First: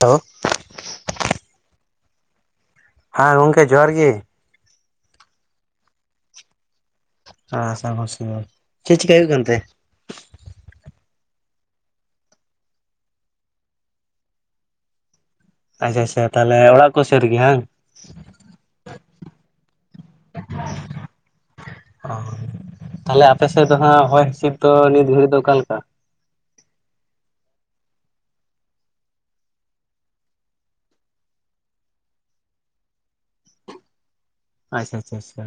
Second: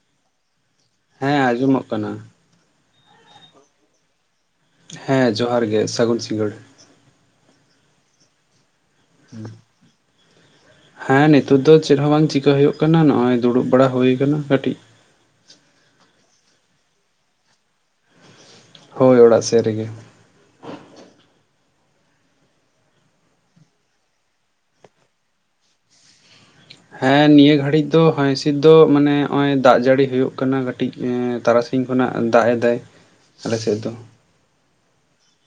ᱛᱚ ᱦᱮᱸ ᱟᱸᱡᱚᱢᱚᱜ ᱠᱟᱱᱟ ᱦᱮᱸ ᱜᱚᱝᱠᱮ ᱡᱚᱦᱟᱨ ᱜᱮ ᱦᱮᱸ ᱡᱚᱦᱟᱨ ᱜᱮ ᱥᱟᱹᱜᱩᱱ ᱥᱤᱸᱜᱟᱹᱲ ᱦᱮ ᱥᱟᱹᱜᱩᱱ ᱥᱤᱸᱜᱟᱹᱲ, ᱪᱮᱜ ᱪᱤᱠᱟᱹᱭ ᱦᱩᱭᱩᱜ ᱠᱟᱱ ᱛᱟᱦᱮ ᱦᱮᱸ ᱱᱤᱛᱳᱜ ᱫᱚ ᱪᱮᱫ ᱦᱚᱸ ᱵᱟᱝ ᱪᱤᱠᱟ ᱦᱳᱭᱳᱜ ᱠᱟᱱᱟ, ᱱᱚᱜ-ᱚᱭ ᱫᱩᱲᱩᱵ ᱵᱟᱲᱟ ᱦᱳᱭ ᱠᱟᱱᱟ ᱠᱟᱹᱴᱤᱡ ᱟᱪᱪᱷᱟ ᱟᱪᱪᱷᱟ ᱛᱟᱦᱚᱞᱮ ᱚᱲᱟᱜ ᱠᱚ ᱥᱮᱜ ᱨᱮᱜᱮ ᱵᱟᱝ ᱦᱳᱭ ᱚᱲᱟᱜ ᱥᱮᱜ ᱨᱮᱜᱮ ᱚ ᱛᱟᱦᱞᱮ ᱟᱯᱮ ᱥᱮᱫ ᱫᱚ ᱦᱟᱜ ᱦᱚᱭ ᱦᱤᱥᱤᱫ ᱫᱚ ᱱᱤᱛ ᱜᱷᱟᱹᱲᱤᱡ ᱫᱚ ᱚᱠᱟ ᱞᱮᱠᱟ ᱦᱮᱸ ᱱᱤᱭᱟᱹ ᱜᱷᱟᱹᱲᱤᱡ ᱫᱚ ᱦᱚᱭ ᱦᱤᱥᱤᱫ ᱫᱚ ᱢᱟᱱᱮ ᱦᱚᱜ-ᱚᱭ, ᱫᱟᱜ ᱡᱟᱹᱲᱤ ᱦᱳᱭᱳᱜ ᱠᱟᱱᱟ ᱠᱟᱹᱴᱤᱡ ᱛᱟᱨᱟᱥᱤᱧ [unintelligible] ᱠᱷᱚᱱᱟᱜ ᱫᱟᱜ ᱮᱫᱟᱭ ᱟᱞᱮᱥᱮᱫ ᱫᱚ ᱟᱪᱪᱷᱟ ᱟᱪᱪᱷᱟ,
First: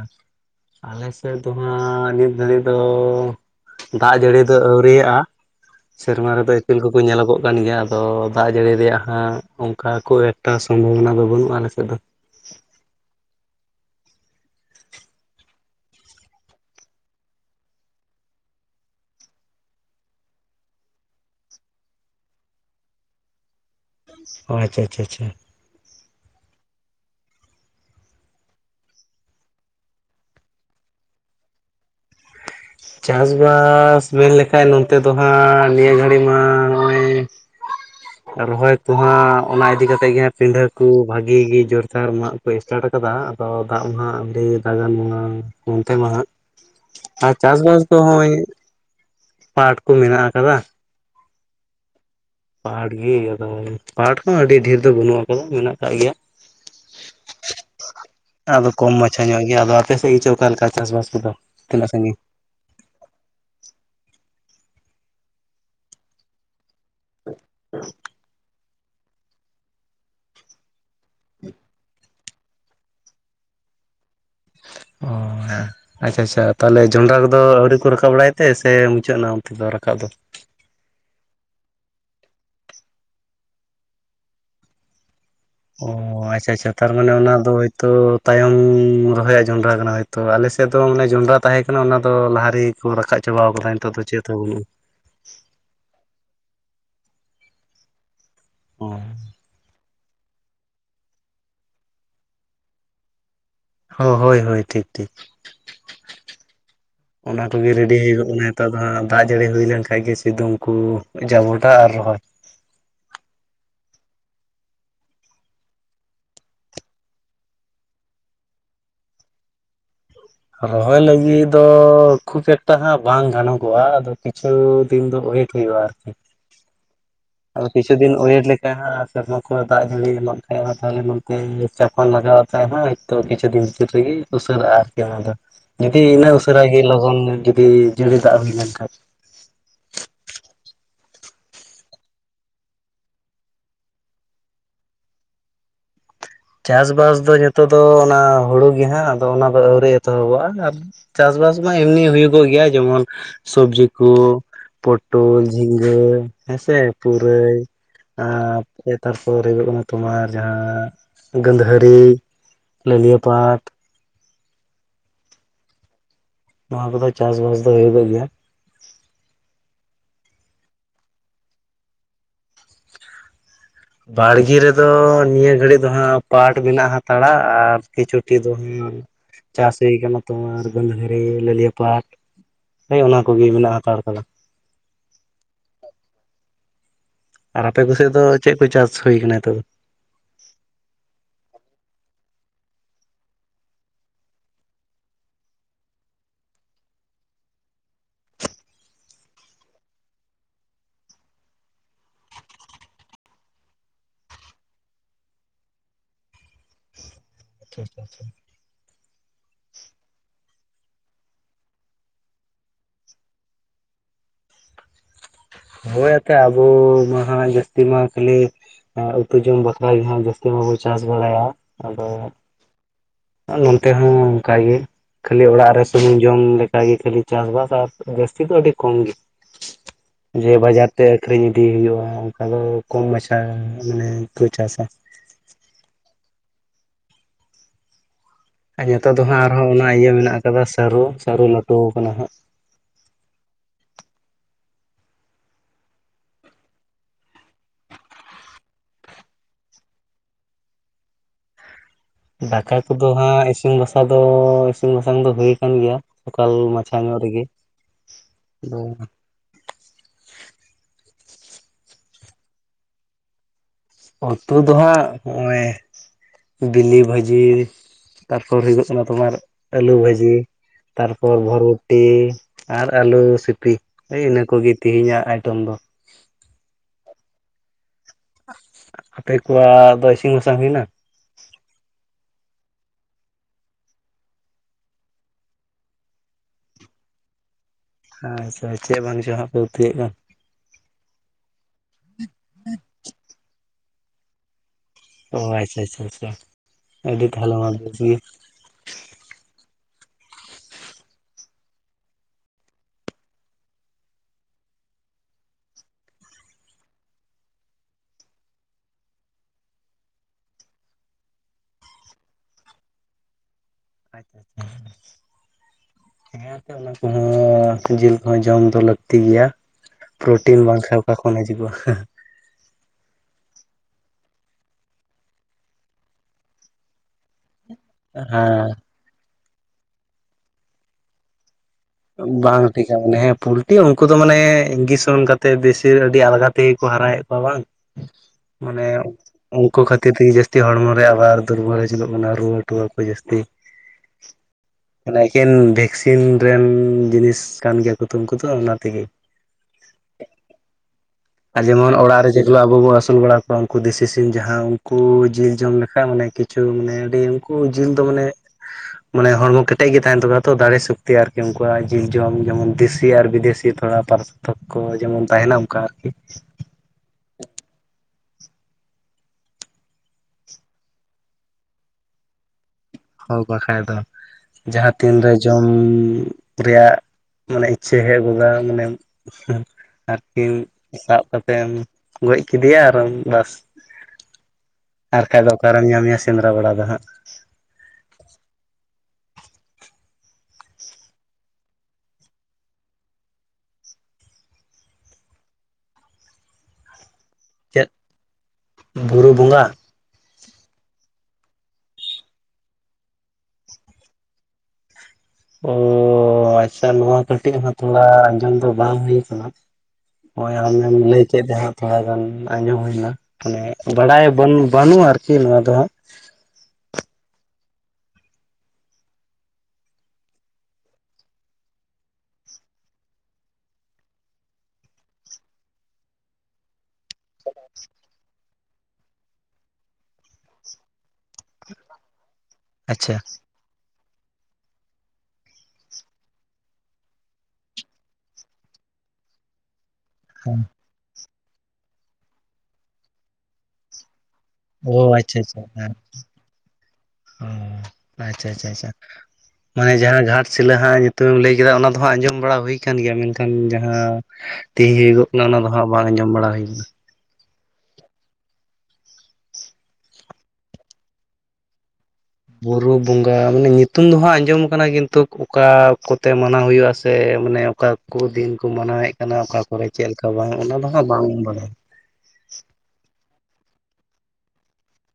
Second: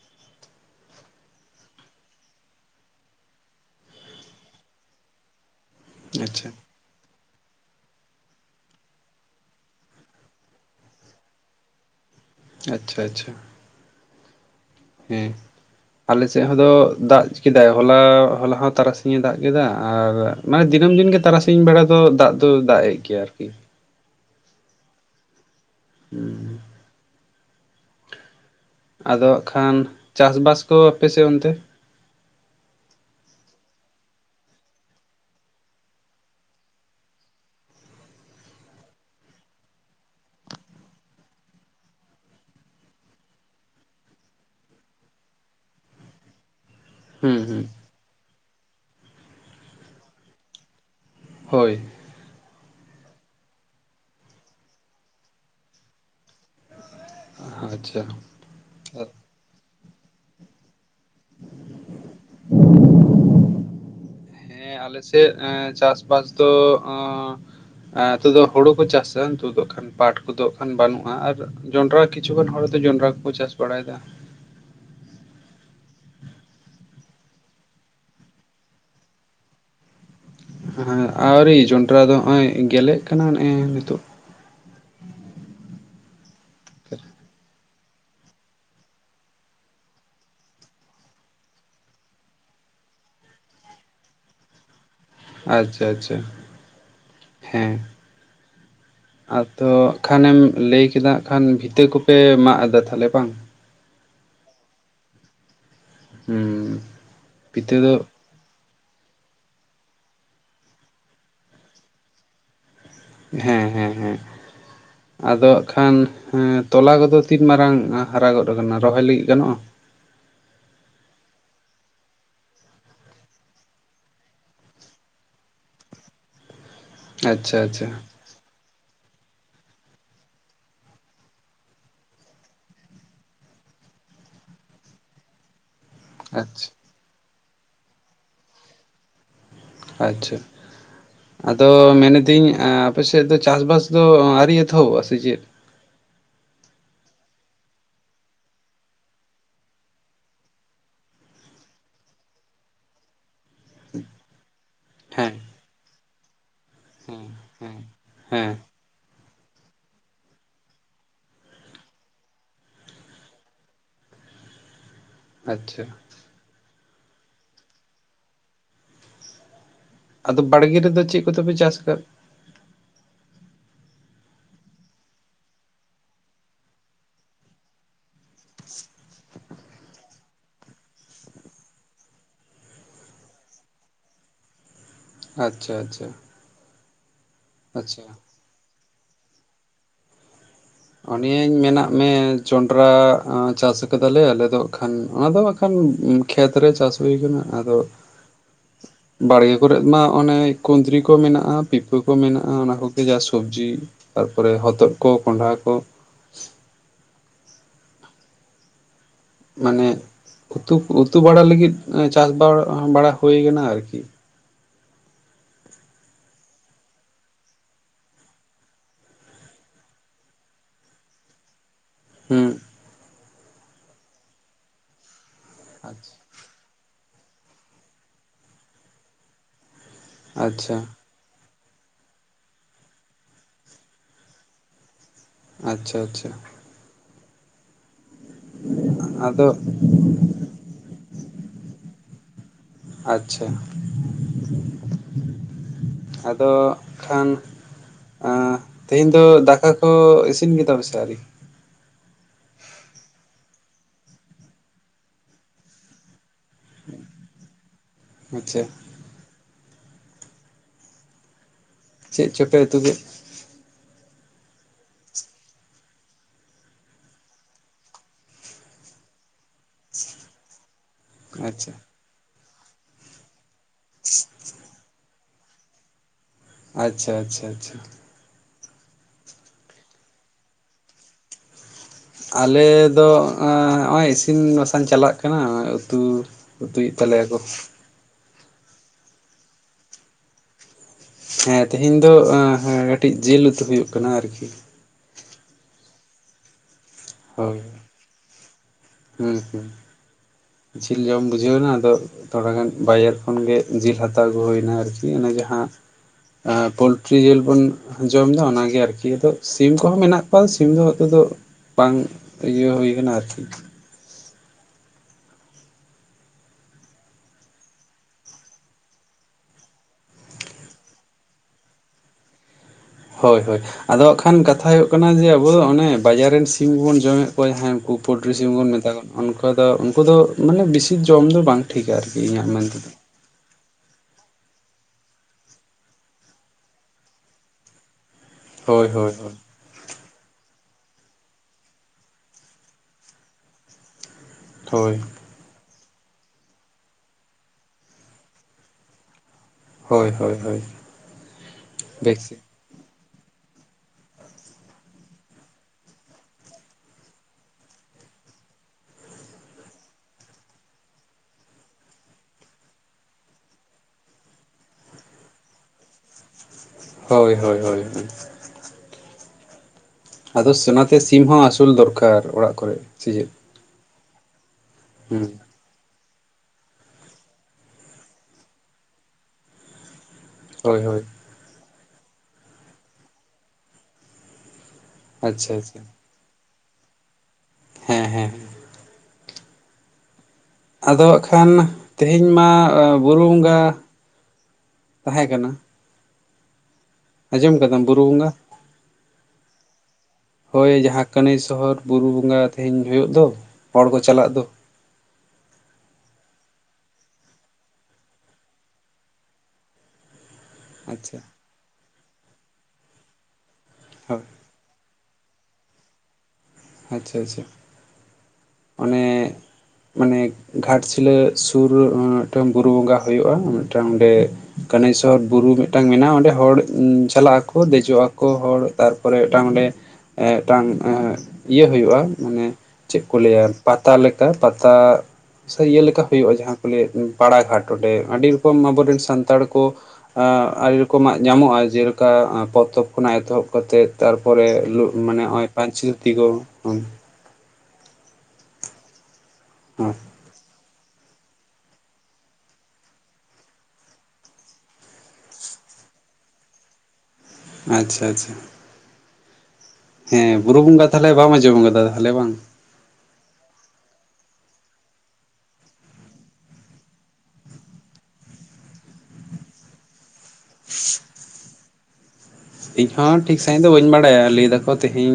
ᱟᱞᱮ ᱥᱮᱫ ᱫᱚ ᱦᱟᱸᱜ ᱱᱤᱛ ᱫᱷᱟᱹᱲᱤ ᱫᱚ ᱫᱟᱜ ᱡᱟᱹᱲᱤ ᱫᱚ ᱟᱹᱣᱨᱤᱭᱟᱜᱼᱟ ᱥᱮᱨᱢᱟ ᱟᱪᱪᱷᱟ ᱨᱮᱫᱚ ᱤᱯᱤᱞ ᱠᱚᱠᱚ ᱧᱮᱞᱚᱜᱚᱜ ᱠᱟᱱ ᱜᱮᱭᱟ, ᱟᱫᱚ ᱫᱟᱜ ᱡᱟᱹᱲᱤ ᱨᱮᱭᱟᱜ ᱦᱟᱸᱜ ᱚᱱᱠᱟ ᱠᱷᱩᱵᱽ ᱮᱠᱴᱟ ᱥᱚᱢᱵᱷᱚᱵᱚᱱᱟ ᱫᱚ ᱵᱟᱹᱱᱩᱜᱼᱟ ᱟᱞᱮᱥᱮᱫ ᱫᱚ ᱟᱪᱪᱷᱟ ᱟᱪᱪᱷᱟ ᱦᱮᱸ ᱟᱞᱮ ᱥᱮᱫ ᱦᱚᱸ ᱫᱚ ᱫᱟᱜ ᱠᱮᱫᱟᱭ ᱦᱚᱞᱟ ᱦᱚᱞᱟ ᱦᱚᱸ ᱛᱟᱨᱟᱥᱤᱧ ᱮ ᱫᱟᱜ ᱠᱮᱫᱟ ᱟᱨᱼᱼ ᱢᱟᱱᱮ ᱫᱤᱱᱟᱹᱢ ᱫᱤᱱ ᱜᱮ ᱛᱟᱨᱟᱥᱤᱧ ᱵᱮᱲᱟ ᱫᱚ ᱫᱟᱜ ᱫᱚ ᱫᱟᱜ ᱮᱜ ᱜᱮᱭᱟ ᱟᱨᱠᱤ᱾ ᱚ ᱟᱪᱪᱷᱟ ᱟᱪᱪᱷᱟ ᱟᱪᱪᱷᱟ ᱦᱩᱸ ᱟᱫᱚ ᱠᱷᱟᱱ ᱪᱟᱥ ᱵᱟᱥ ᱠᱚ ᱟᱯᱮ ᱥᱮᱫ ᱚᱱᱛᱮ ᱪᱟᱥ ᱵᱟᱥ ᱢᱮᱱ ᱞᱮᱠᱷᱟᱱ ᱱᱚᱱᱛᱮ ᱫᱚ ᱦᱟᱸᱜ ᱱᱤᱭᱟᱹ ᱜᱷᱟᱹᱲᱤᱡ ᱢᱟ ᱱᱚᱜᱼᱚᱭ [inaudible] ᱨᱚᱦᱚᱭ ᱛᱚ ᱦᱟᱸᱜ ᱚᱱᱟ ᱤᱫᱤ ᱠᱟᱛᱮ ᱜᱮ ᱯᱤᱰᱷᱟᱹ ᱠᱩ ᱵᱷᱟᱹᱜᱤ ᱜᱮ ᱡᱚᱨᱥᱟᱨ ᱮᱢᱟᱜ [unintelligible] ᱮᱥᱴᱟᱴ ᱟᱠᱟᱫᱟ ᱟᱫᱚ ᱫᱟᱜ ᱢᱟᱜ ᱟᱹᱰᱤ ᱫᱟᱜᱟᱱ ᱱᱚᱣᱟ ᱚᱱᱛᱮ ᱢᱟ ᱦᱟᱸᱜ ᱟᱨ ᱦᱩᱸ ᱪᱟᱥ ᱦᱩᱸ ᱵᱟᱥ ᱠᱚ ᱦᱚᱸᱜᱼᱚᱭ ᱯᱟᱴ ᱠᱚ ᱢᱮᱱᱟᱜ ᱟᱠᱟᱫᱟ ᱦᱳᱭ ᱯᱟᱴ ᱜᱮ ᱟᱫᱚ ᱯᱟᱴ ᱦᱚᱸ ᱟᱹᱰᱤ ᱰᱷᱮᱨ ᱫᱚ ᱵᱟᱹᱱᱩᱜ ᱟᱠᱟᱫᱟ ᱢᱮᱱᱟᱜ ᱟᱠᱟᱜ ᱜᱮᱭᱟ ᱟᱪᱪᱷᱟ ᱟᱫᱚ ᱠᱚᱢ ᱢᱟᱪᱷᱟ ᱧᱚᱜ ᱜᱮᱭᱟ ᱟᱫᱚ ᱟᱯᱮ ᱥᱮᱫ ᱜᱮᱪᱚ ᱚᱠᱟ ᱞᱮᱠᱟ ᱪᱟᱥ ᱵᱟᱥ ᱠᱚᱫᱚ ᱛᱤᱱᱟᱹᱜ ᱥᱟᱹᱜᱤᱧᱼᱼ [inaudible] ᱦᱮᱸ ᱟᱞᱮ ᱥᱮᱫ ᱮᱸ ᱪᱟᱥ ᱵᱟᱥ ᱫᱚᱼᱼ ᱟᱻ ᱱᱤᱛᱚ ᱫᱚ ᱦᱳᱲᱳ ᱠᱚ ᱪᱟᱥᱟ ᱱᱤᱛᱳ ᱫᱚ ᱠᱷᱟᱱ ᱯᱟᱴ ᱠᱚᱫᱚ ᱠᱷᱟᱱ ᱵᱟᱹᱱᱩᱜ ᱢᱟ ᱟᱨ ᱡᱚᱱᱰᱨᱟ ᱠᱤᱪᱷᱩᱜᱟᱱ ᱦᱚᱲ ᱫᱚ ᱡᱚᱸᱰᱨᱟ ᱠᱚ ᱪᱟᱥ ᱵᱟᱲᱟᱭ ᱫᱟ᱾ ᱚ ᱚᱱᱟ ᱟᱪᱪᱷᱟ ᱟᱪᱪᱷᱟ ᱛᱟᱦᱚᱞᱮ ᱡᱚᱸᱰᱨᱟ ᱠᱚᱫᱚ ᱟᱹᱣᱨᱤ ᱠᱚ ᱨᱟᱠᱟᱵ ᱵᱟᱲᱟᱭᱟ ᱛᱮ ᱥᱮ ᱢᱩᱪᱟᱹᱫ ᱮᱱᱟ ᱚᱱᱛᱮ ᱫᱚ ᱨᱟᱠᱟᱵ ᱫᱚᱼᱼ ᱦᱮᱸ ᱟᱹᱣᱨᱤ ᱡᱚᱸᱰᱨᱟ ᱫᱚ ᱱᱚᱭᱚᱭ ᱜᱮᱞᱮᱜ ᱠᱟᱱᱟ ᱱᱮ ᱱᱤᱛᱳᱜᱼᱼ ᱚ ᱟᱪᱪᱷᱟ ᱟᱪᱪᱷᱟ ᱛᱟᱨᱢᱟᱱᱮ ᱚᱱᱟ ᱫᱚ ᱦᱳᱭᱛᱚ ᱛᱟᱭᱚᱢ ᱨᱚᱦᱚᱭᱟᱜ ᱡᱚᱸᱰᱨᱟ ᱠᱟᱱᱟ ᱦᱚᱭᱛᱚ ᱟᱞᱮ ᱥᱮᱫ ᱫᱚ ᱢᱟᱱᱮ ᱡᱚᱸᱰᱨᱟ ᱛᱟᱦᱮᱸ ᱠᱟᱱᱟ ᱚᱱᱟ ᱫᱚ ᱞᱟᱦᱟᱨᱮ ᱦᱩ ᱨᱚᱦᱚᱭ ᱨᱟᱠᱟᱵ ᱪᱟᱵᱟᱣ ᱠᱟᱫᱟᱭ ᱱᱤᱛᱚᱜ ᱫᱚ ᱪᱮᱫ ᱦᱚᱸ ᱵᱟᱹᱱᱩᱜᱼᱟ ᱟᱪᱪᱷᱟ ᱟᱪᱪᱷᱟ ᱦᱮᱸᱼᱼ ᱦᱚᱸ ᱟᱫᱚ ᱠᱷᱟᱱᱮᱢ ᱞᱟᱹᱭ ᱠᱮᱫᱟ ᱟᱠᱷᱟᱱ ᱵᱷᱤᱛᱟᱹ ᱠᱚᱯᱮ ᱢᱟᱜ ᱮᱫᱟ ᱛᱟᱦᱚᱞᱮ ᱵᱟᱝ? ᱦᱚ ᱦᱳᱭ ᱦᱳᱭ ᱴᱷᱤᱠ ᱴᱷᱤᱠ ᱦᱩᱸ ᱚᱱᱟ ᱠᱚᱜᱮ ᱵᱷᱤᱛᱟᱹ ᱫᱚ ᱨᱮᱰᱤ ᱦᱩᱭᱩᱜ ᱢᱮᱱᱮᱛ ᱱᱮᱛᱟᱨ ᱫᱚ ᱦᱟᱸᱜ ᱫᱟᱜ ᱡᱟᱹᱲᱤ ᱦᱩᱭ ᱞᱮᱱ ᱠᱷᱟᱡ ᱜᱮ ᱥᱤᱛᱩᱝ ᱠᱩ ᱡᱟᱵᱚᱰᱟ ᱟᱨ ᱨᱚᱦᱚᱭ ᱦᱮᱸ ᱦᱮᱸ ᱦᱮᱸ ᱟᱫᱚ ᱦᱟᱜ ᱠᱷᱟᱱ ᱦᱮᱸ ᱛᱚᱞᱟ ᱠᱚᱫᱚ ᱛᱤᱱ ᱢᱟᱨᱟᱝ ᱦᱟᱨᱟ ᱜᱚᱫ ᱠᱟᱱᱟ ᱨᱚᱦᱚᱭ ᱞᱟᱹᱜᱤᱫ ᱜᱟᱱᱚᱜᱼᱟ? ᱨᱚᱦᱚᱭ ᱞᱟᱹᱜᱤᱫ ᱫᱚ ᱠᱷᱩᱵ ᱮᱠᱴᱟ ᱦᱟᱸᱜ ᱵᱟᱝ ᱜᱟᱱᱚᱜᱚᱜᱼᱟ ᱟᱫᱚ ᱠᱤᱼᱼ ᱪᱷᱩ ᱫᱤᱱ ᱫᱚ ᱚᱭᱮᱴ ᱦᱩᱭᱩᱜᱼᱟ ᱟᱨᱠᱤ ᱟᱪᱪᱷᱟ ᱟᱫᱚ ᱟᱪᱪᱷᱟ ᱠᱤᱪᱷᱩ ᱫᱤᱱ ᱚᱭᱮᱴ ᱞᱮᱼᱼ [unintelligible] ᱥᱮᱨᱢᱟ ᱠᱷᱚᱡ ᱫᱟᱜ ᱡᱟᱹᱲᱤ ᱮᱢᱟᱜ ᱠᱷᱟᱡ ᱛᱟᱦᱚᱞᱮ ᱱᱚᱛᱮ ᱪᱟᱯᱟᱱ ᱞᱟᱜᱟᱣ ᱛᱟᱭ ᱦᱟᱸᱜ- ᱛᱚ ᱠᱤᱪᱷᱩ ᱫᱤᱱ ᱵᱷᱤᱛᱨᱤ ᱨᱮᱜᱤ ᱩᱥᱟᱹᱨᱟᱜᱼᱟ ᱟᱨᱠᱤ ᱚᱱᱟ ᱫᱚ᱾ ᱡᱩᱫᱤ ᱤᱱᱟᱹᱜ ᱩᱥᱟᱹᱨᱟ ᱟᱪᱪᱷᱟ ᱜᱮ ᱞᱚᱜᱚᱱ ᱡᱩᱫᱤ ᱡᱟᱹᱲᱤ ᱫᱟᱜ ᱦᱩᱭ ᱞᱮᱱ ᱠᱷᱟᱡ ᱟᱪᱪᱷᱟ ᱟᱫᱚ ᱢᱮᱱ ᱤᱫᱤᱧ ᱮᱸ ᱟᱯᱮ ᱥᱮᱫ ᱫᱚ ᱪᱟᱥ ᱵᱟᱥ ᱫᱚ ᱟᱹᱣᱨᱤ ᱮᱛᱚᱦᱚᱵᱚᱜᱼᱟ ᱥᱮ ᱪᱮᱫ? ᱪᱟᱥ ᱵᱟᱥ ᱫᱚ ᱱᱤᱛᱚᱜ ᱫᱚ ᱚᱱᱟ ᱦᱩᱲᱩ ᱜᱮ ᱦᱟᱸᱜ ᱟᱫᱚ ᱚᱱᱟ ᱫᱚ ᱟᱹᱣᱨᱤ ᱮᱛᱚᱦᱚᱵᱚᱜᱼᱟ ᱟᱨᱼᱼ ᱪᱟᱥ ᱵᱟᱥ ᱢᱟ ᱮᱢᱱᱤ ᱦᱩᱭᱩᱜᱚᱜ ᱜᱮᱭᱟ ᱡᱮᱢᱚᱱ ᱥᱚᱵᱡᱤ ᱠᱩ ᱦᱮᱸ ᱯᱚᱴᱚᱞ, ᱡᱷᱤᱸᱜᱟᱹ ᱦᱮᱸᱥᱮ ᱦᱮᱸ ᱯᱩᱨᱟᱹᱭ ᱦᱮᱸ ᱦᱮᱸ ᱮ ᱛᱟᱨᱯᱚᱨᱮ ᱜᱮ ᱦᱩᱭᱩᱜ ᱠᱟᱱᱟ ᱛᱳᱢᱟᱨ ᱡᱟᱦᱟᱸ ᱜᱟᱹᱫᱷᱟᱹᱨᱤ ᱞᱟᱹᱞᱭᱟᱹ ᱯᱟᱴ ᱟᱪᱪᱷᱟ ᱱᱚᱣᱟ ᱠᱚ ᱫᱚ ᱪᱟᱥ ᱵᱟᱥ ᱫᱚ ᱦᱩᱭᱩᱜᱚᱜ ᱜᱮᱭᱟ ᱟᱫᱚ ᱵᱟᱲᱜᱮ ᱨᱮᱫᱚ ᱪᱮᱫ ᱠᱚᱫᱚ ᱯᱮ ᱪᱟᱥ ᱠᱟᱫ? ᱵᱟᱲᱜᱮ ᱨᱮᱫᱚ ᱱᱤᱭᱟᱹ ᱜᱷᱟᱹᱲᱤᱡ ᱫᱚ ᱦᱟᱸᱜ ᱯᱟᱴ ᱢᱮᱱᱟᱜᱼᱟ ᱦᱟᱛᱟᱲᱟᱜ ᱟᱨ ᱠᱤᱪᱷᱩᱴᱤ ᱫᱚ ᱦᱟᱸᱜ ᱪᱟᱥ ᱦᱩᱭ ᱟᱠᱟᱱᱟ ᱛᱳᱢᱟᱨ ᱜᱟᱹᱫᱷᱟᱹᱨᱤ ᱞᱟᱹᱞᱭᱟ. ᱯᱟᱴ ᱦᱮᱸ ᱚᱱᱟ ᱠᱚᱜᱮ ᱢᱮᱱᱟᱜ ᱦᱟᱛᱟᱲ ᱠᱟᱱᱟᱫᱟ ᱟᱪᱪᱷᱟ ᱟᱪᱪᱷᱟ ᱟᱨ ᱟᱯᱮ ᱟᱪᱪᱷᱟ ᱠᱚᱥᱮᱫ ᱫᱚ ᱪᱮᱫ ᱠᱚ ᱪᱟᱥ ᱦᱩᱭ ᱟᱠᱟᱱᱟᱟᱱᱟ ᱱᱤᱛᱳᱜ ᱫᱚ ᱱᱤᱭᱟᱹ ᱢᱮᱱᱟᱜ ᱢᱮ ᱡᱚᱱᱰᱨᱟ ᱪᱟᱥ ᱠᱟᱫᱟᱞᱮ ᱟᱞᱮ ᱫᱚ ᱦᱜ ᱠᱷᱟᱱ ᱚᱱᱟ ᱫᱚ ᱦ ᱠᱷᱟᱱ ᱠᱷᱮᱛᱨᱮ ᱪᱟᱥ ᱦᱩᱭ ᱟᱠᱟᱱᱟ ᱟᱫᱚ ᱵᱟᱲᱜᱮ ᱠᱚᱨᱮᱫ ᱢᱟ ᱚᱱᱮ ᱠᱩᱸᱫᱽᱨᱤ ᱠᱚ ᱢᱮᱱᱟᱜᱼᱟ ᱯᱤᱯᱟᱹ ᱠᱚ ᱢᱮᱱᱟᱜᱼᱟ ᱚᱱᱟ ᱠᱚᱜᱮ ᱡᱟ ᱥᱚᱵᱡᱤ ᱛᱟᱨᱯᱚᱨᱮ ᱦᱚᱛᱚᱫ ᱠᱚ ᱠᱚᱸᱰᱷᱟ ᱠᱚ ᱟᱪᱷᱟ ᱟᱪᱷᱟ ᱟᱪᱷᱟ ᱢᱟᱱᱮ ᱩᱛᱩ ᱩᱛᱩ ᱵᱟᱲᱟ ᱞᱟᱹᱜᱤᱫ ᱪᱟᱥ ᱵᱟ ᱵᱟᱲᱟ ᱦᱩᱭ ᱟᱠᱟᱱᱟ ᱟᱨᱠᱤ ᱦᱳᱭ ᱮᱱᱛᱮ ᱟᱵᱚ ᱢᱟ ᱦᱟᱸ ᱡᱟᱹᱥᱛᱤ ᱢᱟ ᱠᱷᱟᱹᱞᱤᱼᱼ ᱦᱮᱸ ᱩᱛᱩ ᱡᱚᱢ ᱵᱟᱠᱷᱨᱟ ᱜᱮ ᱦᱟᱸᱜ ᱡᱟᱹᱥᱛᱤ ᱢᱟᱵᱚ ᱪᱟᱥ ᱵᱟᱲᱟᱭᱟ ᱟᱫᱚ ᱦᱩᱸ ᱱᱚᱱᱛᱮ ᱦᱚᱸ ᱚᱝᱠᱟᱜ ᱜᱮ ᱠᱷᱟᱹᱞᱤ ᱚᱲᱟᱜ ᱥᱩᱱᱩᱢ ᱟᱪᱪᱷᱟ ᱡᱚᱢ ᱞᱮᱠᱟᱜ ᱜᱮ ᱠᱷᱟᱹᱞᱤ ᱪᱟᱥᱵᱟᱥ ᱟᱨ ᱡᱟᱹᱥᱛᱤ ᱫᱚ ᱟᱹᱰᱤ ᱠᱚᱢ ᱜᱮ ᱡᱮ ᱟᱪᱪᱷᱟ ᱵᱟᱡᱟᱨ ᱛᱮ ᱟᱠᱷᱨᱤᱧ ᱤᱫᱤ ᱦᱩᱭᱩᱜᱼᱟ ᱚᱱᱠᱟ ᱫᱚ ᱠᱚᱢ ᱢᱟᱪᱷᱟ ᱢᱟᱱᱮ ᱠᱚ ᱪᱟᱥᱟ ᱟᱪᱪᱷᱟ ᱟᱪᱪᱷᱟ ᱟᱨ ᱱᱤᱛᱚᱜ ᱫᱚ ᱦᱟᱸᱜ ᱟᱫᱚ ᱟᱨᱦᱚᱸ ᱚᱱᱟ ᱤᱭᱟᱹ ᱢᱮᱱᱟᱜ ᱟᱠᱟᱫᱟ ᱥᱟᱹᱨᱩ ᱥᱟᱹᱨᱩ ᱞᱟᱹᱴᱩ ᱟᱠᱟᱱᱟ ᱦᱟᱸᱜ ᱟᱪᱪᱷᱟ ᱟᱫᱚ ᱠᱷᱟᱱ ᱛᱮᱦᱮᱧ ᱫᱚ ᱫᱟᱠᱟ ᱠᱚ ᱤᱥᱤᱱ ᱜᱮᱫᱟ ᱯᱮ ᱥᱮ ᱟᱣᱨᱤ ᱫᱟᱠᱟ ᱠᱚᱫᱚ ᱦᱟᱸᱜ ᱤᱥᱤᱱ ᱵᱟᱥᱟᱝ ᱫᱚ ᱤᱥᱤᱱ ᱵᱟᱥᱟᱝ ᱫᱚ ᱦᱩᱭ ᱟᱠᱟᱱ ᱜᱮᱭᱟ ᱥᱚᱠᱟᱞ ᱢᱟᱪᱷᱟ ᱧᱚᱜ ᱨᱮᱜᱮ ᱟᱪᱪᱷᱟ ᱟᱫᱚ ᱪᱮᱫ ᱪᱚᱯᱮ ᱩᱛᱩ ᱠᱮᱫ ᱩᱛᱩ ᱫᱚ ᱦᱟᱸᱜ ᱱᱚᱜᱼᱚᱭ ᱵᱤᱞᱤ ᱵᱷᱟᱹᱡᱤ ᱛᱟᱨᱯᱚᱨ ᱦᱩᱭᱩᱜ ᱠᱟᱱᱟ ᱛᱳᱢᱟᱨ ᱟᱹᱞᱩ ᱵᱷᱟᱹᱡᱤ ᱛᱟᱨᱯᱚᱨ ᱟᱪᱪᱷᱟ ᱵᱷᱚᱨᱵᱚᱴᱤ ᱟᱨ ᱟᱞᱩ ᱥᱤᱯᱤ ᱮᱭ ᱤᱱᱟᱹ ᱠᱚᱜᱮ ᱛᱮᱦᱮᱧᱟᱜ ᱟᱭᱴᱮᱚᱢ ᱫᱚ ᱟᱪᱪᱷᱟ ᱟᱪᱪᱷᱟ ᱟᱪᱪᱷᱟ ᱟᱯᱮ ᱠᱚᱣᱟᱜ ᱫᱚ ᱤᱥᱤᱱ ᱵᱟᱥᱟᱝ ᱦᱩᱭᱱᱟ ᱟᱞᱮ ᱫᱚ ᱱᱚᱜᱼᱚᱭ ᱤᱥᱤᱱ ᱵᱟᱥᱟᱝ ᱪᱟᱞᱟᱜ ᱠᱟᱱᱟ ᱩᱛᱩ ᱩᱛᱩᱭᱮᱫ ᱛᱟᱞᱮᱭᱟ ᱠᱚ ᱟᱪᱪᱷᱟ ᱪᱮᱫ ᱵᱟᱝᱟᱱᱪᱚ ᱦᱟᱸᱜ ᱯᱮ ᱩᱛᱩᱭᱮᱫ ᱠᱟᱱ ᱦᱮᱸ ᱛᱮᱦᱮᱧ ᱫᱚ ᱠᱟᱹᱴᱤᱡ ᱡᱤᱞ ᱩᱛᱩ ᱦᱩᱭᱩᱜ ᱠᱟᱱᱟ ᱟᱨᱠᱤ ᱚ ᱟᱪᱪᱷᱟ ᱟᱪᱪᱷᱟ ᱟᱪᱪᱷᱟ ᱟᱹᱰᱤ ᱛᱟᱦᱞᱮ ᱦᱳᱭ ᱢᱟᱡᱽ ᱜᱮ ᱦᱩᱸ ᱡᱤᱞ ᱡᱚᱢ ᱵᱩᱡᱷᱟᱹᱣ ᱮᱱᱟ ᱟᱫᱚ ᱛᱷᱚᱲᱟ ᱜᱟᱱ ᱵᱟᱡᱟᱨ ᱠᱷᱚᱱ ᱜᱮ ᱡᱤᱞ ᱦᱟᱛᱟᱣ ᱟᱹᱜᱩ ᱦᱩᱭᱱᱟ ᱟᱨᱠᱤ ᱚᱱᱟ ᱡᱟᱦᱟᱸ ᱯᱳᱞᱴᱨᱤ ᱡᱤᱞ ᱵᱚᱱ ᱡᱚᱢ ᱫᱚ ᱚᱱᱟ ᱜᱮ ᱟᱨᱠᱤ ᱟᱫᱚ ᱥᱤᱢ ᱠᱚᱦᱚᱸ ᱢᱮᱱᱟᱜ ᱠᱚᱣᱟ ᱥᱤᱢ ᱫᱚ ᱦᱟᱜ ᱫᱚ ᱵᱟᱝ ᱤᱭᱟᱹ ᱦᱩᱭ ᱟᱠᱟᱱᱟ ᱟᱨᱠᱤ ᱟᱪ ᱦᱮᱸᱛᱮ ᱚᱱᱟ ᱠᱚᱦᱚᱸ ᱡᱤᱞ ᱠᱚᱦᱚᱸ ᱡᱚᱢ ᱫᱚ ᱞᱟᱹᱠᱛᱤ ᱜᱮᱭᱟ ᱯᱨᱚᱴᱤᱱ ᱵᱟᱝᱠᱷᱟᱱ ᱚᱠᱟ ᱠᱷᱚᱱ ᱦᱤᱡᱩᱜᱼᱟ ᱦᱳᱭ ᱦᱳᱭ ᱟᱫᱚ ᱦᱟᱸᱜ ᱠᱷᱟᱱ ᱠᱟᱛᱷᱟ ᱠᱟᱱᱟ ᱡᱮ ᱟᱵᱚ ᱫᱚ ᱚᱱᱮ ᱵᱟᱡᱟᱨ ᱨᱮᱱ ᱥᱤᱢ ᱠᱚᱵᱚᱱ ᱡᱚᱢᱮᱫ ᱠᱚᱣᱟ ᱦᱮ ᱩᱱᱠᱩ ᱯᱚᱞᱴᱨᱤ ᱥᱤᱢ ᱵᱚᱱ ᱦᱮᱸ ᱢᱮᱛᱟ ᱠᱚᱣᱟ ᱚᱱᱠᱟ ᱫᱚ ᱩᱱᱠᱩ ᱫᱚ ᱢᱟᱱᱮ ᱵᱤᱥᱤ ᱡᱚᱢ ᱫᱚ ᱵᱟᱝ ᱴᱷᱤᱠᱟ ᱟᱨᱠᱤ ᱤᱧᱟᱹᱜ ᱵᱟᱝ ᱢᱮᱱ ᱛᱮᱫᱚ ᱴᱷᱤᱠᱟ ᱢᱟᱱᱮ ᱦᱮᱸ ᱯᱩ ᱢᱤ ᱩᱱᱠᱩ ᱫᱚ ᱢᱟᱱᱮ ᱤᱱᱜᱤᱥᱚᱱ ᱠᱟᱛᱮ ᱵᱮᱥᱤᱨ ᱟᱹᱰᱤ ᱟᱞᱜᱟ ᱛᱮᱜᱮ ᱠᱚ ᱦᱟᱨᱟᱭᱮᱫ ᱠᱚᱣᱟ ᱵᱟᱝ ᱢᱟᱱᱮ ᱦᱳᱭ ᱦᱳᱭ ᱦᱳᱭ ᱩᱱᱠᱩ ᱠᱷᱟᱹᱛᱤᱨ ᱛᱮᱜᱮ ᱡᱟᱹᱥᱛᱤ ᱦᱚᱲᱢᱚ ᱨᱮ ᱟᱵᱟᱨ ᱫᱩᱨᱵᱚᱞ ᱦᱤᱡᱩᱜᱚᱜ ᱠᱟᱱᱟ ᱨᱩᱣᱟᱹ ᱴᱩᱣᱟᱹ ᱠᱚ ᱡᱟᱹᱥᱛᱤ ᱦᱳᱭ ᱚᱱᱟ ᱮᱠᱮᱱ ᱵᱷᱮᱠᱥᱤᱱ ᱨᱮᱱ ᱡᱤᱱᱤᱥ ᱠᱟᱱ ᱜᱮᱭᱟ ᱠᱚᱛᱚ ᱩᱱᱠᱩ ᱫᱚ ᱚᱱᱟ ᱛᱮᱜᱮ ᱦᱳᱭ ᱦᱳᱭ ᱦᱳᱭ ᱟᱨ ᱡᱮᱢᱚᱱ ᱚᱲᱟᱜ ᱵᱮᱥ ᱨᱮ ᱟᱹ ᱟᱵᱚ ᱵᱚᱱ ᱟᱹᱥᱩᱞ ᱵᱟᱲᱟ ᱠᱚᱣᱟ ᱩᱱᱠᱩ ᱫᱤᱥᱮ ᱥᱤᱢ ᱡᱟᱦᱟᱸ ᱩᱱᱠᱩ ᱡᱤᱞ ᱡᱚᱢ ᱞᱮᱠᱟᱱ ᱢᱟᱱᱮ ᱠᱤᱪᱷᱩ [unintelligible] ᱢᱟᱱᱮ ᱟᱹᱰᱤ ᱩᱱᱠᱩ ᱡᱤᱞ ᱫᱚ ᱢᱟᱱᱮ ᱢᱟᱱᱮ ᱦᱚᱲᱢᱚ ᱠᱮᱴᱮᱡ ᱜᱮ ᱛᱟᱦᱮᱸᱱ ᱛᱟᱵᱚᱱᱟ ᱛᱚ ᱫᱟᱲᱮ ᱥᱚᱠᱛᱤ ᱟᱨᱠᱤ ᱟᱠᱚᱣᱟᱜ ᱡᱤᱞ ᱡᱚᱢ ᱡᱮᱢᱚᱱ ᱫᱮᱥᱤ ᱟᱨ ᱵᱤᱫᱮᱥᱤ ᱛᱷᱚᱲᱟ ᱯᱟᱨᱛᱷᱚᱠᱠᱚ ᱠᱚ ᱡᱮᱢᱚᱱ ᱛᱟᱦᱮᱸᱱᱟ ᱚᱱᱠᱟ ᱟᱨᱠᱤ ᱦᱳᱭ ᱦᱳᱭ ᱦᱳᱭ ᱦᱳᱭ ᱟᱫᱚ ᱚᱱᱟᱱᱟ ᱛᱮ ᱥᱤᱢ ᱦᱚᱸ ᱟᱹᱥᱩᱞ ᱫᱚᱨᱠᱟᱨ ᱚᱲᱟᱜ ᱠᱚᱨᱮ ᱦᱚᱸ ᱥᱮ ᱪᱮᱫ ᱦᱚᱲ ᱵᱟᱠᱷᱟᱡ ᱫᱚ ᱡᱟᱦᱟᱸ ᱛᱤᱱ ᱦᱩᱸ ᱨᱮ ᱡᱚᱢ ᱨᱮᱭᱟᱜ ᱢᱟᱱᱮ ᱤᱪᱪᱷᱟᱹ ᱦᱮᱡ ᱜᱚᱫᱚ-ᱟ ᱢᱟᱱᱮ ᱟᱨᱠᱤᱢ ᱦᱳᱭ ᱦᱳᱭ ᱥᱟᱵ ᱠᱟᱛᱮᱢ ᱜᱚᱡ ᱠᱮᱫᱮᱭᱟ ᱟᱨᱮᱢ ᱵᱟᱥ ᱟᱨ ᱵᱟᱠᱟᱡ ᱫᱚ ᱟᱪᱪᱷᱟ ᱟᱪᱪᱷᱟ ᱚᱠᱟᱨᱮᱢ ᱧᱟᱢᱮᱭᱟ ᱥᱮᱸᱫᱽᱨᱟ ᱵᱟᱲᱟ ᱫᱚ ᱦᱟᱸᱜ ᱦᱮᱸ ᱦᱮᱸ ᱟᱫᱚ ᱦᱟᱸᱜ ᱠᱷᱟᱱ ᱛᱮᱦᱮᱧ ᱢᱟ ᱵᱩᱨᱩ ᱵᱚᱸᱜᱟ ᱛᱟᱦᱮᱸ ᱠᱟᱱᱟ ᱟᱡᱚᱢ ᱠᱟᱫᱟᱢ ᱪᱮᱫ ᱵᱩᱨᱩ ᱵᱚᱸᱜᱟ ᱵᱩᱨᱩ ᱵᱚᱸᱜᱟ ᱦᱳᱭ ᱡᱟᱦᱟᱸ ᱠᱟᱹᱱᱟᱹᱭ ᱥᱚᱦᱚᱨ ᱵᱩᱨᱩ ᱵᱚᱸᱜᱟ ᱛᱮᱦᱮᱧ ᱦᱩᱭᱩᱜ ᱫᱚ ᱦᱚᱲ ᱠᱚ ᱪᱟᱞᱟᱜ ᱫᱚ ᱚ ᱟᱪᱪᱷᱟ ᱱᱚᱣᱟ ᱠᱟᱹᱴᱤᱡ ᱦᱚᱸ ᱛᱷᱚᱲᱟ ᱟᱸᱡᱚᱢ ᱫᱚ ᱵᱟᱝ ᱦᱩᱭ ᱟᱠᱟᱱᱟ ᱦᱚᱸᱚᱭ ᱟᱢᱮᱢ ᱟᱪᱪᱷᱟ ᱞᱟᱹᱭ ᱠᱮᱫ ᱦᱜ ᱛᱷᱚᱲᱟ ᱜᱟᱱ ᱟᱸᱡᱚᱢ ᱦᱩᱭᱱᱟ ᱢᱟᱱᱮ ᱦᱳᱭ ᱵᱟᱲᱟᱭ ᱵᱟᱹᱱᱩᱜ-ᱟ ᱟᱨᱠᱤ ᱱᱚᱣᱟ ᱫᱚ ᱦᱟᱸᱜ ᱟᱪᱪᱷᱟ ᱟᱪᱪᱷᱟ ᱚᱱᱮ ᱢᱟᱱᱮ ᱜᱷᱟᱴᱥᱤᱞᱟᱹ ᱥᱩᱨ ᱢᱤᱫᱴᱟᱝ ᱵᱩᱨᱩ ᱵᱚᱸᱜᱟ ᱦᱩᱭᱩᱜ-ᱟ ᱢᱤᱫᱴᱟᱝ ᱚᱸᱰᱮ ᱠᱟᱱᱟᱭ ᱥᱚᱦᱚᱨ ᱵᱩᱨᱩ ᱢᱤᱫᱴᱟᱝ ᱢᱮᱱᱟᱜᱼᱟ ᱚᱸᱰᱮ ᱦᱚᱲ ᱪᱟᱞᱟᱜ ᱟᱠᱚ ᱫᱮᱡᱚᱜ ᱟᱠᱚ ᱦᱚᱲ ᱯᱚᱨᱮ ᱢᱤᱫᱴᱟᱝ ᱚᱸᱰᱮ ᱢᱤᱫᱴᱟᱝ ᱤᱭᱟᱹ ᱦᱩᱭᱩᱜᱼᱟ ᱢᱟᱱᱮ ᱪᱮᱫ ᱠᱚ ᱟᱪᱪᱷᱟ ᱞᱟᱹᱭᱟ ᱯᱟᱛᱟ ᱞᱮᱠᱟ ᱯᱟᱛᱟ ᱥᱮ ᱤᱭᱟᱹ ᱞᱮᱠᱟ ᱦᱩᱭᱩᱜᱼᱟ ᱡᱟᱦᱟᱸ ᱠᱚ ᱞᱟᱹ ᱯᱟᱲᱟᱜᱷᱟᱴ ᱚᱸᱰᱮ ᱟᱹᱰᱤ ᱨᱚᱠᱚᱢ ᱟᱵᱚᱨᱮᱱ ᱥᱟᱱᱛᱟᱲ ᱠᱚ ᱦᱮᱸ ᱟᱹᱰᱤ ᱨᱚᱠᱚᱢᱟᱜ ᱧᱟᱢᱚᱜᱼᱟ ᱡᱮᱞᱮᱠᱟ ᱯᱚᱛᱚᱵ ᱠᱷᱚᱱᱟᱜ ᱮᱛᱚᱦᱚᱵ ᱠᱟ ᱠᱟᱛᱮᱫ ᱛᱟᱨᱯᱚᱨᱮ ᱚ ᱢᱟᱱᱮ ᱟᱪᱪᱷᱟ ᱱᱚᱜᱼᱚᱭ ᱟᱪᱪᱷᱟ ᱦᱮᱸ ᱯᱟᱸᱪᱤᱫᱷᱩᱛᱤ ᱠᱚ ᱚ ᱟᱪᱪᱷᱟ ᱟᱪᱪᱷᱟ ᱟᱪᱪᱷᱟ ᱢᱟᱱᱮ ᱡᱟᱦᱟᱸ ᱜᱷᱟᱴ ᱥᱤᱞᱟᱹ ᱦᱟᱸᱜ ᱧᱩᱛᱩᱢ ᱮᱢ ᱞᱟᱹᱭ ᱠᱮᱫᱟ ᱚᱱᱟ ᱫᱚ ᱦᱟᱸᱜ ᱟᱸᱡᱚᱢ ᱵᱟᱲᱟ ᱦᱩᱭ ᱠᱟᱱ ᱜᱮᱭᱟ ᱢᱮᱱᱠᱷᱟᱱ ᱡᱟᱦᱟᱸ ᱛᱤᱥ ᱦᱩᱭᱩᱜᱚᱜ ᱠᱟᱱᱟ ᱚᱱᱟ ᱫᱚ ᱦᱟᱸᱜ ᱵᱟᱝ ᱟᱸᱡᱚᱢ ᱵᱟᱲᱟ ᱦᱩᱭ ᱟᱠᱟᱱᱟ ᱟᱪᱪᱷᱟ ᱟᱪᱪᱷᱟ ᱦᱮᱸ ᱵᱩᱨᱩ ᱵᱚᱸᱜᱟ ᱛᱟᱦᱚᱞᱮ ᱵᱟᱢ ᱟᱸᱡᱚᱢ ᱠᱟᱫᱟ ᱛᱟᱦᱚᱞᱮ ᱵᱟᱝ ᱵᱩᱨᱩ ᱵᱚᱸᱜᱟ ᱢᱟᱱᱮ ᱧᱩᱛᱩᱢ ᱫᱚ ᱦᱟᱸᱜ ᱟᱸᱡᱚᱢ ᱟᱠᱟᱱᱟ ᱠᱤᱱᱛᱩ ᱚᱠᱟ ᱠᱚᱛᱮ ᱢᱟᱱᱟᱣ ᱦᱩᱭᱩᱜᱼᱟ ᱥᱮ ᱢᱟᱱᱮ ᱚᱠᱟ ᱠᱚ ᱫᱤᱱ ᱠᱚ ᱢᱟᱱᱟᱣᱮᱫ ᱠᱟᱱᱟ ᱚᱠᱟ ᱠᱚᱨᱮ ᱪᱮᱫ ᱞᱮᱠᱟ ᱵᱟᱝ ᱚᱱᱟ ᱫᱚ ᱦᱟᱸᱜ ᱵᱟᱝ ᱵᱟᱲᱟᱭᱟ ᱤᱧ ᱦᱚᱸ ᱴᱷᱤᱠ ᱥᱟᱺᱦᱤᱡ ᱫᱚ ᱵᱟᱹᱧ ᱵᱟᱲᱟᱭᱟ ᱞᱟᱹᱭ ᱫᱟᱠᱚ ᱛᱮᱦᱮᱧ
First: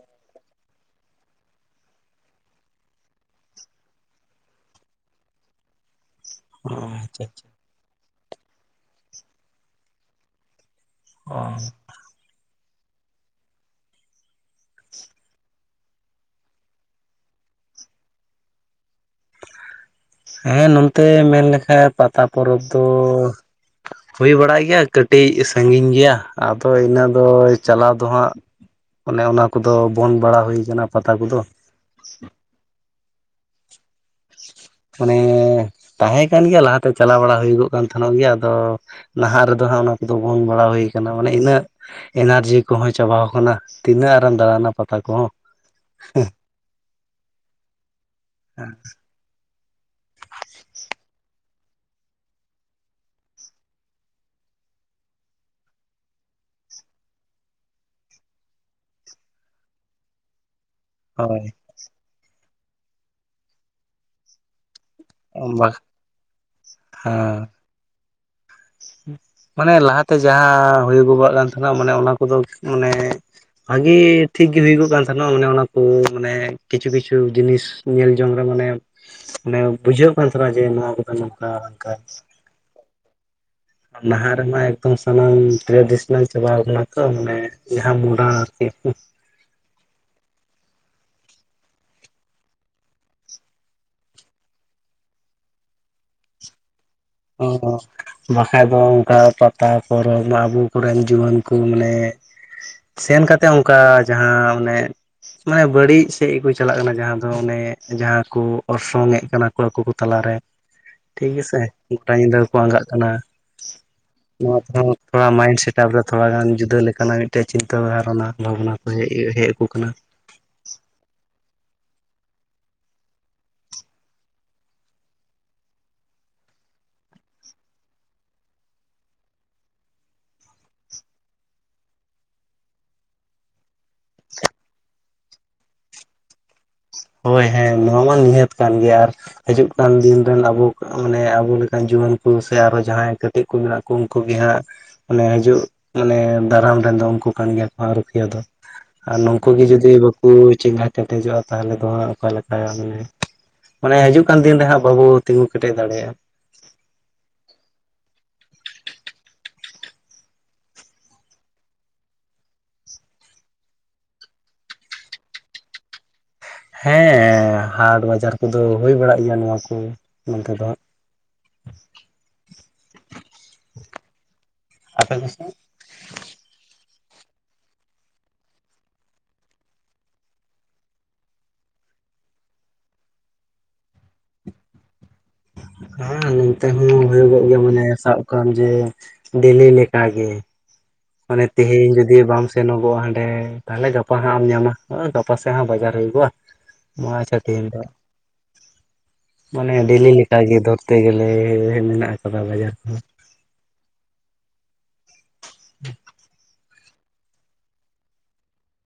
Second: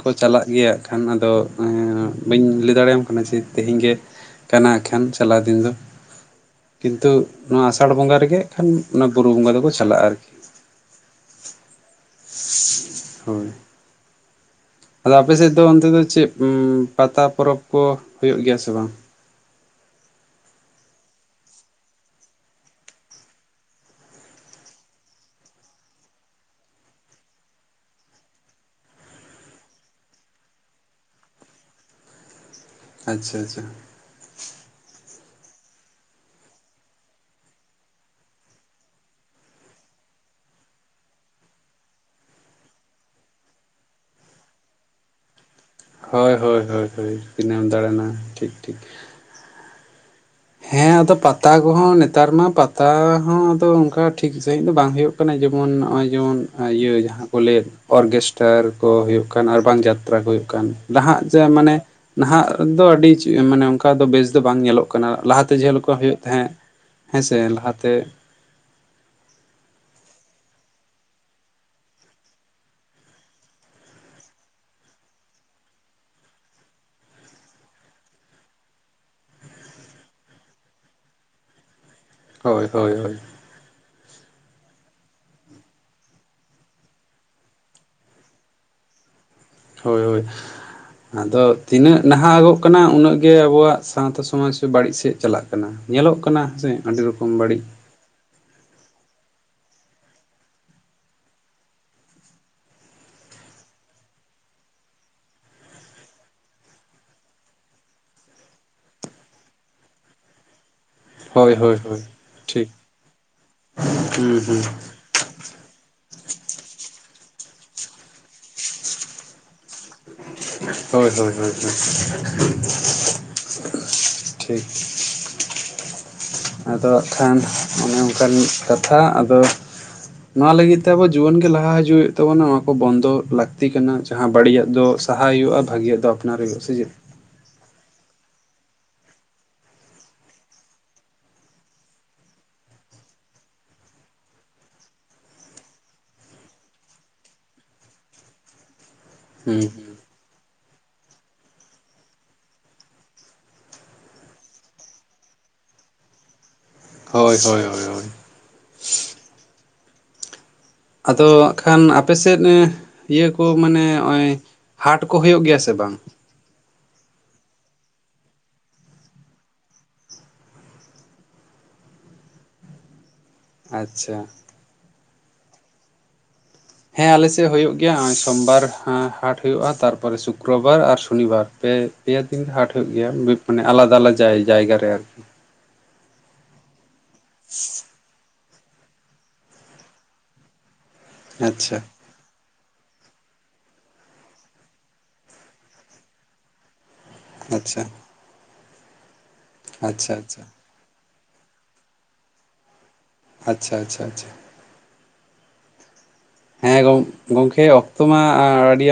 ᱠᱚ ᱪᱟᱞᱟᱜ ᱜᱮᱭᱟ ᱠᱷᱟᱱ ᱫᱚ ᱵᱟᱹᱧ ᱞᱟᱹᱭ ᱫᱟᱲᱮᱭᱟᱢ ᱠᱟᱱᱟ ᱡᱮ ᱛᱮᱦᱮᱧ ᱜᱮ ᱠᱟᱱᱟ ᱠᱷᱟᱱ ᱪᱟᱞᱟᱣ ᱫᱤᱱ ᱫᱚ ᱚ ᱠᱤᱱᱛᱩ ᱟᱪᱪᱷᱟ ᱱᱚᱣᱟ ᱟᱥᱟᱲ ᱵᱚᱸᱜᱟ ᱨᱮᱜᱮ ᱠᱷᱟᱱ ᱚᱱᱟ ᱵᱩᱨᱩ ᱵᱚᱸᱜᱟ ᱫᱚᱠᱚ ᱪᱟᱞᱟᱜᱼᱟ ᱟᱨᱠᱤ ᱚ ᱦᱳᱭ ᱟᱫᱚ ᱟᱯᱮᱥᱮᱫ ᱫᱚ ᱚᱱᱛᱮ ᱫᱚ ᱪᱮᱫ ᱯᱟᱛᱟ ᱯᱚᱨᱚᱵᱽ ᱠᱚ ᱦᱩᱭᱩᱜ ᱜᱮᱭᱟ ᱥᱮ ᱵᱟᱝ ᱦᱮᱸ ᱱᱚᱛᱮ ᱢᱮᱱ ᱞᱮᱠᱷᱟᱡ ᱯᱟᱛᱟ ᱯᱚᱨᱚᱵᱽ ᱫᱚ ᱦᱩᱭ ᱵᱟᱲᱟᱭ ᱜᱮᱭᱟ ᱠᱟᱹᱴᱤᱡ ᱥᱟᱺᱜᱤᱧ ᱜᱮᱭᱟ ᱟᱫᱚ ᱤᱱᱟᱹ ᱫᱚ ᱪᱟᱞᱟᱣ ᱫᱚᱦᱟᱸᱜ ᱚᱱᱮ ᱚᱱᱟ ᱠᱚᱫᱚ ᱵᱚᱱᱫᱽ ᱵᱟᱲᱟ ᱦᱩᱭ ᱟᱠᱟᱱᱟ ᱯᱟᱛᱟ ᱠᱚᱫᱚ ᱟᱪᱪᱷᱟ ᱟᱪᱪᱷᱟ ᱢᱟᱱᱮ ᱛᱟᱦᱮᱸ ᱠᱟᱱ ᱜᱮᱭᱟ ᱞᱟᱦᱟᱛᱮ ᱪᱟᱞᱟᱣ ᱵᱟᱲᱟ ᱦᱩᱭᱩᱜᱚᱜ ᱠᱟᱱ ᱛᱟᱦᱮᱱᱚᱜ ᱜᱮᱭᱟ ᱟᱫᱚ ᱱᱟᱦᱟᱜ ᱨᱮᱫᱚ ᱦᱟᱸᱜ ᱚᱱᱟ ᱠᱚᱫᱚ ᱵᱚᱱᱫᱽ ᱵᱟᱲᱟ ᱦᱩᱭ ᱠᱟᱱᱟ ᱢᱟᱱᱮ ᱤᱱᱟᱹᱜ ᱮᱱᱟᱨᱡᱤ ᱠᱚᱦᱚᱸ ᱪᱟᱵᱟᱟᱣ ᱠᱟᱱᱟ ᱛᱤᱱᱟᱹᱜ ᱟᱨᱮᱢ ᱫᱟᱲᱟᱱᱟ ᱯᱟᱛᱟ ᱠᱚᱦᱚᱸ ᱦᱳᱭ ᱦᱳᱭ ᱦᱳᱭ ᱦᱳᱭ ᱛᱤᱱᱟᱹᱜ ᱮᱢ ᱫᱟᱲᱟᱱᱟ ᱴᱷᱤᱠ ᱴᱷᱤᱠ ᱦᱮᱸ ᱟᱫᱚ ᱯᱟ ᱯᱟᱛᱟ ᱠᱚᱦᱚᱸ ᱱᱮᱛᱟᱨ ᱢᱟ ᱯᱟᱛᱟ ᱦᱚᱸ ᱟᱫᱚ ᱚᱱᱠᱟ ᱴᱷᱤᱠ ᱥᱟᱺᱦᱤᱡ ᱫᱚ ᱵᱟᱝ ᱦᱩᱭᱩᱜ ᱠᱟᱱᱟ ᱡᱮᱢᱚᱱ ᱱᱚᱜᱼᱚᱭ ᱡᱮᱢᱚᱱ ᱤᱭᱟᱹ ᱡᱟᱦᱟᱸ ᱠᱚ ᱞᱟᱹᱭᱮᱫ ᱚᱨᱠᱮᱥᱴᱟᱨ ᱠᱚ ᱦᱩᱭᱩᱜ ᱠᱟᱱ ᱟᱨ ᱵᱟᱝ ᱡᱟᱛᱨᱟ ᱠᱚ ᱦᱩᱭᱩᱜ ᱠᱟᱱ ᱱᱟᱦᱟᱜ ᱡᱮ ᱦᱳᱭ ᱢᱟᱱᱮ ᱱᱟᱦᱟᱜ ᱫᱚ ᱟᱹᱰᱤ ᱢᱟᱱᱮ ᱚᱱᱠᱟ ᱫᱚ ᱵᱮᱥ ᱫᱚ ᱵᱟᱝ ᱧᱮᱞᱚᱜ ᱠᱟᱱᱟ ᱞᱟᱦᱟᱛᱮ ᱵᱟ ᱡᱮᱞᱮᱠᱟ ᱦᱩᱭᱩᱜ ᱛᱟᱦᱮᱸ ᱦᱮᱸ ᱥᱮ ᱞᱟᱦᱟᱛᱮ ᱢᱟᱱᱮ ᱞᱟᱦᱟᱛᱮ ᱡᱟᱦᱟᱸ ᱦᱩᱭᱩᱜᱚᱜ ᱠᱟᱱ ᱛᱟᱦᱮᱱᱟ ᱢᱟᱱᱮ ᱚᱱᱟ ᱠᱚᱫᱚ ᱢᱟᱱᱮ ᱵᱷᱟᱜᱮ ᱴᱷᱤᱠᱜᱮ ᱦᱩᱭᱩᱜ ᱠᱚ ᱠᱟᱱ ᱛᱟᱦᱮᱱᱚᱜ ᱢᱟᱱᱮ ᱚᱱᱟᱠᱚ ᱢᱟᱱᱮ ᱠᱤᱪᱷᱩ ᱠᱤᱪᱷᱩ ᱡᱤᱱᱤᱥ ᱧᱮᱞ ᱡᱚᱝ ᱨᱮ ᱢᱟᱱᱮ ᱵᱩᱡᱷᱟᱹᱜ ᱠᱟᱱ ᱛᱟᱦᱮᱱᱟ ᱡᱮ ᱱᱚᱣᱟ ᱠᱚᱫᱚ ᱱᱚᱝᱠᱟ ᱦᱟᱱᱠᱟ ᱦᱳᱭ ᱦᱳᱭ ᱦᱳᱭ ᱱᱟᱦᱟᱜ ᱨᱮᱢᱟ ᱮᱠᱫᱚᱢ ᱥᱟᱱᱟᱢ ᱴᱨᱮᱰᱤᱥᱚᱱᱟᱞ ᱪᱟᱵᱟᱣ ᱠᱟᱱᱟ ᱛᱚ ᱢᱟᱱᱮ ᱡᱟᱦᱟᱸ ᱢᱚᱰᱚᱨᱱ ᱟᱨᱠᱤ ᱦᱳᱭ ᱦᱳᱭ ᱟᱫᱚ ᱛᱤᱱᱟᱹᱜ ᱱᱟᱦᱟᱜᱚᱜᱚᱜ ᱠᱟᱱᱟ ᱩᱱᱟᱹᱜ ᱜᱮ ᱟᱵᱚᱣᱟᱜ ᱥᱟᱶᱛᱟ ᱥᱚᱢᱟᱡᱽ ᱵᱟᱹᱲᱤᱡ ᱥᱮᱫ ᱪᱟᱞᱟᱜ ᱠᱟᱱᱟ ᱾ ᱧᱮᱞᱚᱜ ᱠᱟᱱᱟ ᱥᱮ ᱟᱹᱰᱤ ᱨᱚᱠᱚᱢ ᱚ ᱵᱟᱹᱲᱤᱡ ᱵᱟᱠᱷᱟᱡ ᱫᱚ ᱚᱱᱠᱟ ᱯᱟᱛᱟ ᱯᱚᱨᱚᱵᱽ ᱢᱟ ᱟᱵᱚ ᱠᱚᱨᱮᱱ ᱡᱩᱣᱟᱹᱱ ᱠᱚ ᱢᱟᱱᱮ ᱥᱮᱱ ᱠᱟᱛᱮ ᱚᱱᱠᱟ ᱡᱟᱦᱟᱸ ᱚᱱᱮ ᱢᱟᱱᱮ ᱵᱟᱹᱲᱤᱡ ᱥᱮᱫ ᱜᱮᱠᱚ ᱪᱟᱞᱟᱜ ᱠᱟᱱᱟ ᱡᱟᱦᱟᱸ ᱫᱚ ᱚᱱᱮ ᱡᱟᱦᱟᱸ ᱠᱚ ᱚᱨᱥᱚᱝ ᱮᱫ ᱠᱟᱱᱟ ᱠᱚᱲᱟ ᱠᱚᱠᱚ ᱛᱟᱞᱟᱨᱮ ᱴᱷᱤᱠ ᱦᱳᱭ ᱜᱮᱥᱮ ᱦᱳᱭ ᱦᱳᱭ ᱜᱚᱴᱟ ᱧᱤᱫᱟᱹᱠᱚ ᱴᱷᱤᱠ ᱟᱸᱜᱟᱜ ᱠᱟᱱᱟ ᱦᱩᱸ ᱱᱚᱣᱟ ᱦᱩᱸ ᱛᱮᱦᱚᱸ ᱛᱷᱚᱲᱟ ᱢᱟᱭᱤᱱᱰ ᱥᱮᱴᱟᱯ ᱨᱮ ᱛᱷᱚᱲᱟ ᱜᱟᱱ ᱡᱩᱫᱟᱹ ᱞᱮᱠᱟᱱᱟᱜ ᱢᱤᱫᱴᱮᱱ ᱪᱤᱱᱛᱟᱹ ᱵᱷᱟᱵᱱᱟ ᱵᱷᱟᱵᱱᱟ ᱠᱚ ᱦᱮᱡ ᱟᱠᱚ ᱠᱟᱱᱟ ᱾ ᱦᱳᱭ ᱦᱳᱭ ᱦᱳᱭ ᱴᱷᱤᱠ ᱟᱫᱚ ᱦᱟᱸᱜ ᱠᱷᱟᱱ ᱚᱱᱮ ᱚᱱᱠᱟᱱ ᱠᱟᱛᱷᱟ ᱟᱫᱚ ᱱᱚᱣᱟ ᱞᱟᱹᱜᱤᱫ ᱛᱮ ᱟᱵᱚ ᱡᱩᱣᱟᱹᱱ ᱜᱮ ᱞᱟᱦᱟ ᱦᱤᱡᱩᱜ ᱦᱩᱭᱩᱜ ᱛᱟᱵᱚᱱᱟ ᱱᱚᱣᱟ ᱠᱚ ᱵᱚᱱᱫᱚ ᱞᱟᱹᱠᱛᱤ ᱞᱟᱹᱠᱛᱤ ᱠᱟᱱᱟ ᱡᱟᱦᱟᱸ ᱵᱟᱹᱲᱤᱡᱟᱜ ᱫᱚ ᱥᱟᱦᱟ ᱦᱩᱭᱩᱜᱼᱟ ᱵᱷᱟᱹᱜᱤᱭᱟᱜ ᱫᱚ ᱟᱯᱱᱟᱨ ᱦᱩᱭᱩᱜᱼᱟ ᱥᱮ ᱪᱮᱫ ᱦᱳᱭ ᱦᱮᱸ ᱱᱚᱣᱟ ᱢᱟ ᱱᱤᱦᱟᱹᱛ ᱠᱟᱱ ᱜᱮᱭᱟ ᱟᱨ ᱦᱤᱡᱩᱜ ᱠᱟᱱ ᱫᱤᱱ ᱨᱮᱱ ᱟᱵᱚ ᱢᱟᱱᱮ ᱟᱵᱚ ᱞᱮᱠᱟᱱ ᱡᱩᱣᱟᱹᱱ ᱠᱚ ᱥᱮ ᱟᱨᱚ ᱡᱟᱦᱟᱸᱭ ᱪᱮᱫ ᱠᱚ ᱢᱮᱱᱟᱜ ᱠᱚ ᱩᱱᱠᱩ ᱜᱮ ᱦᱟᱸᱜ ᱚᱱᱮ ᱦᱤᱡᱩᱜ ᱢᱟᱱᱮ ᱫᱟᱨᱟᱢ ᱨᱮᱱ ᱫᱚ ᱩᱱᱠᱩ ᱠᱟᱱ ᱜᱮᱭᱟ ᱠᱚ ᱨᱩᱠᱷᱤᱭᱟᱹ ᱫᱚ ᱟᱨ ᱱᱩᱠᱩ ᱦᱩᱸ ᱜᱮ ᱡᱩᱫᱤ ᱵᱟᱠᱚ ᱪᱮᱸᱜᱷᱟ ᱠᱮᱴᱮᱡᱚᱜᱼᱟ ᱾ ᱛᱟᱦᱚᱞᱮ ᱫᱚ ᱦᱟᱸᱜ ᱚᱠᱟ ᱞᱮᱠᱟ ᱢᱟᱱᱮ ᱾ ᱢᱟᱱᱮ ᱦᱤᱡᱩᱜ ᱠᱟᱱ ᱫᱤᱱ ᱨᱮᱦᱟᱸᱜ ᱵᱟᱵᱚᱱ ᱛᱤᱸᱜᱩ ᱠᱮᱴᱮᱡ ᱫᱟᱲᱮᱭᱟᱜᱼᱟ ᱾ ᱦᱳᱭ ᱦᱳᱭ ᱦᱳᱭ ᱦᱳᱭ ᱟᱫᱚ ᱦᱟᱸᱜ ᱠᱷᱟᱱ ᱟᱯᱮ ᱥᱮᱫ ᱤᱭᱟᱹ ᱠᱚ ᱢᱟᱱᱮ ᱱᱚᱜᱼᱚᱭ ᱦᱟᱴ ᱠᱚ ᱦᱩᱭᱩᱜ ᱜᱮᱭᱟ ᱥᱮ ᱵᱟᱝ? ᱦᱮᱸ ᱦᱟᱴ ᱵᱟᱡᱟᱨ ᱠᱚᱫᱚ ᱦᱩᱭ ᱵᱟᱲᱟᱜ ᱜᱮᱭᱟ ᱱᱚᱣᱟ ᱠᱚ ᱱᱚᱛᱮ ᱫᱚ ᱦᱟᱸᱜ ᱟᱪᱪᱷᱟ ᱟᱯᱮ ᱠᱚ ᱥᱮᱫ ᱦᱮᱸ ᱟᱞᱮ ᱥᱮᱫ ᱦᱩᱭᱩᱜ ᱜᱮᱭᱟ ᱾ ᱱᱚᱜᱼᱚᱭ ᱥᱳᱚᱢᱵᱟᱨ ᱦᱟᱴ ᱦᱩᱭᱩᱜᱼᱟ ᱛᱟᱨᱯᱚᱨᱮ ᱥᱩᱠᱨᱚᱵᱟᱨ ᱟᱨ ᱥᱚᱱᱤᱵᱟᱨ ᱯᱮ ᱯᱮᱭᱟ ᱫᱤᱱ ᱦᱟᱴ ᱦᱩᱭᱩᱜ ᱜᱮᱭᱟ ᱢᱟᱱᱮ ᱟᱞᱟᱫᱟ ᱟᱞᱟᱫᱟ ᱡᱟᱭᱜᱟ ᱨᱮ ᱟᱨᱠᱤ ᱾ ᱦᱮᱸ ᱱᱚᱱᱛᱮ ᱦᱚᱸ ᱦᱩᱭᱩᱜᱚᱜ ᱜᱮᱭᱟ ᱢᱟᱱᱮ ᱥᱟᱵ ᱠᱟᱜ ᱢᱮ ᱡᱮ ᱰᱮᱞᱤ ᱞᱮᱠᱟ ᱜᱮ ᱾ ᱢᱟᱱᱮ ᱟᱪᱪᱷᱟ ᱛᱮᱦᱤᱧ ᱡᱩᱫᱤ ᱫᱤᱭᱤ ᱵᱟᱢ ᱥᱮᱱᱚᱜᱚᱜᱼᱟ ᱦᱟᱸᱰᱮ ᱛᱟᱦᱚᱞᱮ ᱜᱟᱯᱟ ᱦᱟᱸᱜ ᱮᱢ ᱧᱟᱢᱟ ᱜᱟᱯᱟ ᱥᱮᱫ ᱦᱚᱸ ᱵᱟᱡᱟᱨ ᱦᱩᱭᱩᱜᱚᱜᱼᱟ ᱾ [unintelligible] ᱴᱷᱤᱠ ᱟᱪᱪᱷᱟ [unintelligible] ᱢᱟᱱᱮ ᱰᱮᱞᱤ ᱟᱪᱪᱷᱟ ᱞᱮᱠᱟ ᱟᱪᱪᱷᱟ ᱜᱮ ᱫᱷᱚᱨᱛᱮ ᱜᱮᱞᱮ ᱢᱮᱱᱟᱜ ᱠᱟᱫᱟ ᱵᱟᱡᱟᱨ ᱠᱚ ᱾ ᱟᱪᱪᱷᱟ ᱟᱪᱪᱷᱟ ᱟᱪᱪᱷᱟ ᱾ [unintelligible] ᱦᱮᱸ ᱜᱚᱝᱠᱮ ᱚᱠᱛᱚ ᱢᱟ ᱟᱹᱰᱤᱭᱟᱱ